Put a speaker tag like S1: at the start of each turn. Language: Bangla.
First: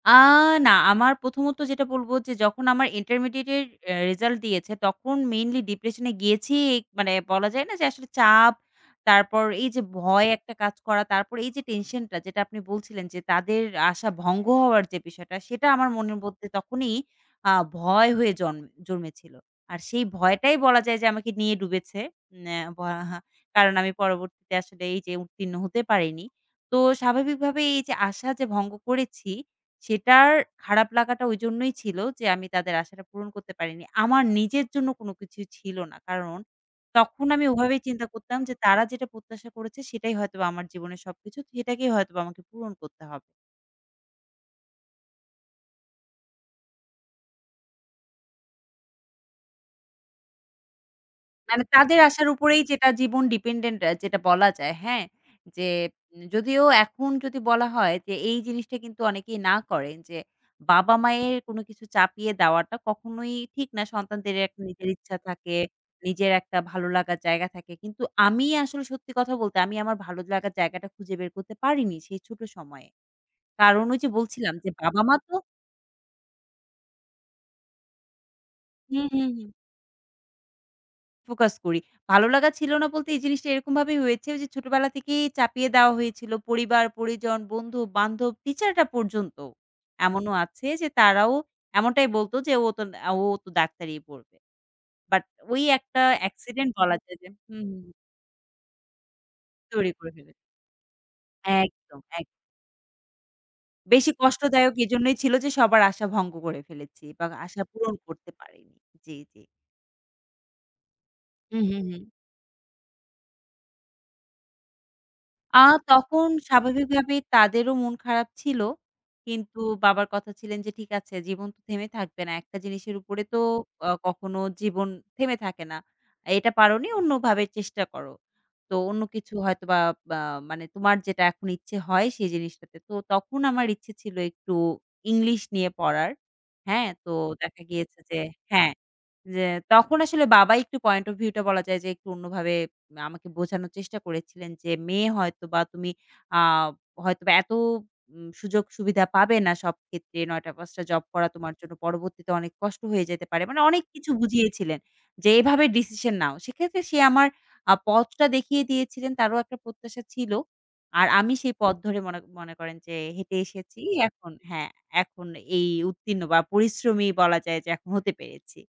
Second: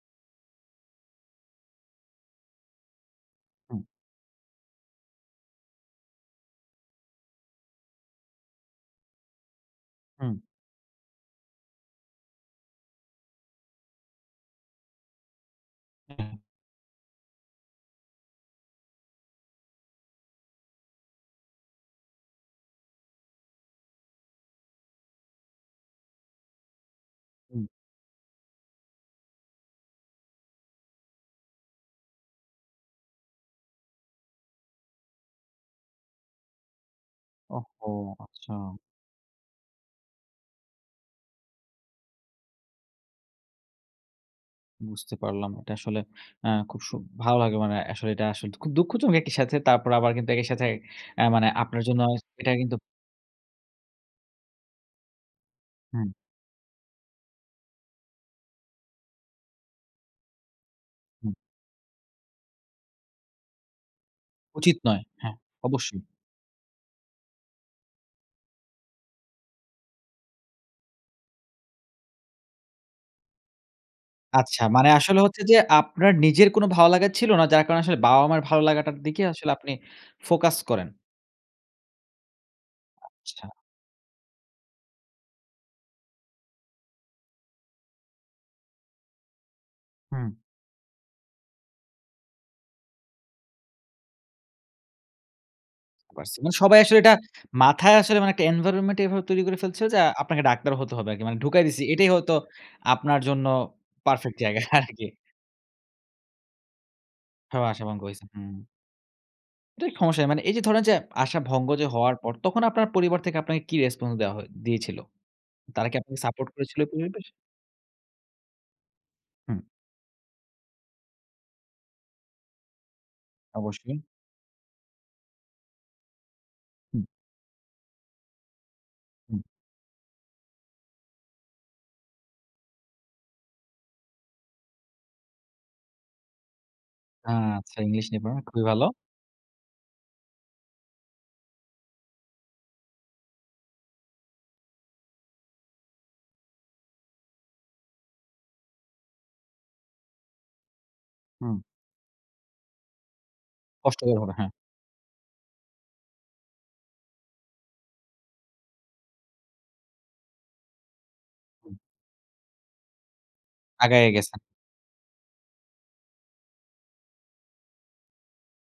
S1: আ না আমার প্রথমত যেটা বলবো যে যখন আমার ইন্টারমিডিয়েটের
S2: হুম।
S1: অ্যা রেজাল্ট দিয়েছে তখন mainly depression এ গিয়েছি। মানে বলা যায় না যে আসলে চাপ। তারপর এই যে ভয়
S2: হুম।
S1: একটা কাজ করা, তারপর এই যে টেনশনটা যেটা আপনি বলছিলেন যে, তাদের আশা ভঙ্গ হওয়ার যে বিষয়টা সেটা আমার মনের মধ্যে তখনই আ ভয় হয়ে জন জন্মেছিলো। আর সেই ভয়টাই বলা যায় যে, আমাকে নিয়ে ডুবে ন্যা ভা কারণ আমি পরবর্তীতে আসলে এই যে উত্তীর্ণ হতে পারিনি। তো স্বাভাবিকভাবে
S2: হুম।
S1: এই যে আশা যে ভঙ্গ করেছি, সেটার খারাপ লাগাটা ঐজন্যই ছিল যে আমি তাদের আশাটা পূরণ করতে পারিনি। আমার নিজের জন্য কোন কিছুই ছিল না। কারণ তখন আমি ওভাবেই
S2: ওহও!
S1: চিন্তা করতাম যে,
S2: আচ্ছা।
S1: তারা যেটা প্রত্যাশা করেছে সেটাই হয়তোবা আমার জীবনের সবকিছু সেটাকেই হয়তোবা আমাকে পূরণ করতে হবে।
S2: বুঝতে পারলাম। এটা আসলে আ সু খুব ভালো লাগে মানে, আসলে এটা আসলে খুব দুঃখজনক একই সাথে। তারপর আবার কিন্তু একই সাথে আ মানে
S1: মানে
S2: আপনার
S1: তাদের
S2: জন্য
S1: আশার
S2: এটা
S1: উপরেই
S2: কিন্তু
S1: যেটা জীবন ডিপেন্ডেন্ট যেটা বলা যায় হ্যা? যে,
S2: হুম।
S1: উম যদিও এখন যদি বলা হয় যে, এই জিনিসটা কিন্তু অনেকেই না করেন যে
S2: হু।
S1: বাবা-মায়ের কোনো কিছু চাপিয়ে দেওয়াটা কখনোই ঠিক না সন্তানদের একটা
S2: উচিত
S1: নিজের
S2: নয়,
S1: ইচ্ছা
S2: হ্যা
S1: থাকে।
S2: অবশ্যই।
S1: নিজের একটা ভালো লাগার জায়গা থাকে, কিন্তু আমি আসলে সত্যি কথা বলতে আমি আমার ভালো লাগার জায়গাটা খুঁজে বের করতে পারিনি, সেই ছোটো সময়ে। কারণ ওই যে বলছিলাম
S2: আচ্ছা
S1: যে
S2: মানে
S1: বাবা-মা
S2: আসলে
S1: তো
S2: হচ্ছে যে, আপনার নিজের কোন ভালো লাগা ছিল না? যার কারণে আসলে বাবা-মায়ের ভালো লাগাটার
S1: হু, হু,
S2: দিকে
S1: হু।
S2: আসলে আপনি ফোকাস করেন।
S1: ফোকাস করি ভালো লাগা ছিল না বলতে, এই
S2: আচ্ছা।
S1: জিনিসটা এরকম ভাবেই হয়েছে ওই যে ছোটবেলা থেকেই চাপিয়ে দেওয়া হয়েছিল পরিবার, পরিজন, বন্ধু-বান্ধব টিচাররা পর্যন্ত।
S2: হুম।
S1: এমনও আছে যে তারাও এমনটাই বলতো যে "ও তো, আ ও তো ডাক্তারি পড়বে।" বাট ওই একটা
S2: পারছি। মানে
S1: অ্যাক্সিডেন্ট
S2: সবাই
S1: বলা
S2: আসলে এটা
S1: যায় যে হু, হু, হু।
S2: মাথায় আসলে মানে একটা এনভায়রনমেন্ট এভাবে তৈরি করে ফেলছে
S1: তৈরী
S2: যে,
S1: করে ফেলেছে।
S2: আপনাকে ডাক্তার হতে হবে আরকি মানে ঢুকাই দিছে
S1: একদম,
S2: এটাই
S1: একদম।
S2: হয়তো আপনার জন্য
S1: বেশি
S2: পারফেক্ট জায়গা
S1: কষ্টদায়ক
S2: আরকি।
S1: এইজন্যই ছিল যে, সবার আশা ভঙ্গ করে ফেলেছি বা আশা
S2: সব আশা
S1: পূরণ
S2: ভঙ্গ হইছে
S1: করতে
S2: হুম।
S1: পারিনি জি, জি।
S2: তো সমস্যা মানে এই যে ধরেন যে, আশা
S1: হু,
S2: ভঙ্গ
S1: হু,
S2: যে
S1: হু।
S2: হওয়ার পর তখন আপনার পরিবার থেকে আপনাকে কি রেসপন্স দেওয়া হয়ে দিয়েছিল?
S1: আ
S2: তারা কি আপনাকে
S1: তখন
S2: সাপোর্ট করেছিল এই
S1: স্বাভাবিকভাবে
S2: পরিবেশ
S1: তাদেরও মন খারাপ ছিল। কিন্তু
S2: হুম।
S1: বাবার কথা ছিলেন যে ঠিক আছে জীবন তো থেমে থাকবে না। একটা জিনিসের উপরে তো আ
S2: অবশ্যই।
S1: কখনো জীবন থেমে থাকে না। এটা পারনি
S2: হুম।
S1: অন্যভাবে চেষ্টা করো। তো অন্য কিছু
S2: হুম।
S1: হয়তো বা আ মানে তোমার যেটা এখন ইচ্ছে হয় সেই জিনিসটাতে। তো তখন আমার ইচ্ছে ছিল একটু ইংলিশ নিয়ে পড়ার। হ্যা? তো
S2: হ্যা,
S1: দেখা
S2: আচ্ছা
S1: গিয়েছে
S2: ইংলিশ
S1: যে
S2: নিয়ে পড়েন খুবই
S1: হ্যা,
S2: ভালো।
S1: যে তখন আসলে বাবা একটু পয়েন্ট অফ ভিউ টা বলা যায় যে একটু অন্যভাবে আমাকে বোঝানোর চেষ্টা করেছিলেন। যে মেয়ে হয়তো বা তুমি আ হয়তো এত উ সুযোগ-সুবিধা পাবে না সব ক্ষেত্রে ৯টা-৫টা জব করা তোমার
S2: হুম।
S1: জন্য পরবর্তীতে অনেক কষ্ট হয়ে যেতে পারে। মানে অনেক কিছু
S2: কষ্টই হবে হ্যা।
S1: বুঝিয়েছিলেন। যে "এভাবে ডিসিশন নাও।" সেক্ষেত্রে সে আমার আ পথটা দেখিয়ে দিয়েছিলেন তারও একটা প্রত্যাশা ছিল। আর আমি সেই পথ ধরে মনে মনে, করেন যে হেঁটে এসেছি
S2: আগাইয়া
S1: এখন
S2: গেছেন।
S1: হ্যা, এখন এই উত্তীর্ণ বা পরিশ্রমী বলা যায় যে এখন হতে পেরেছি।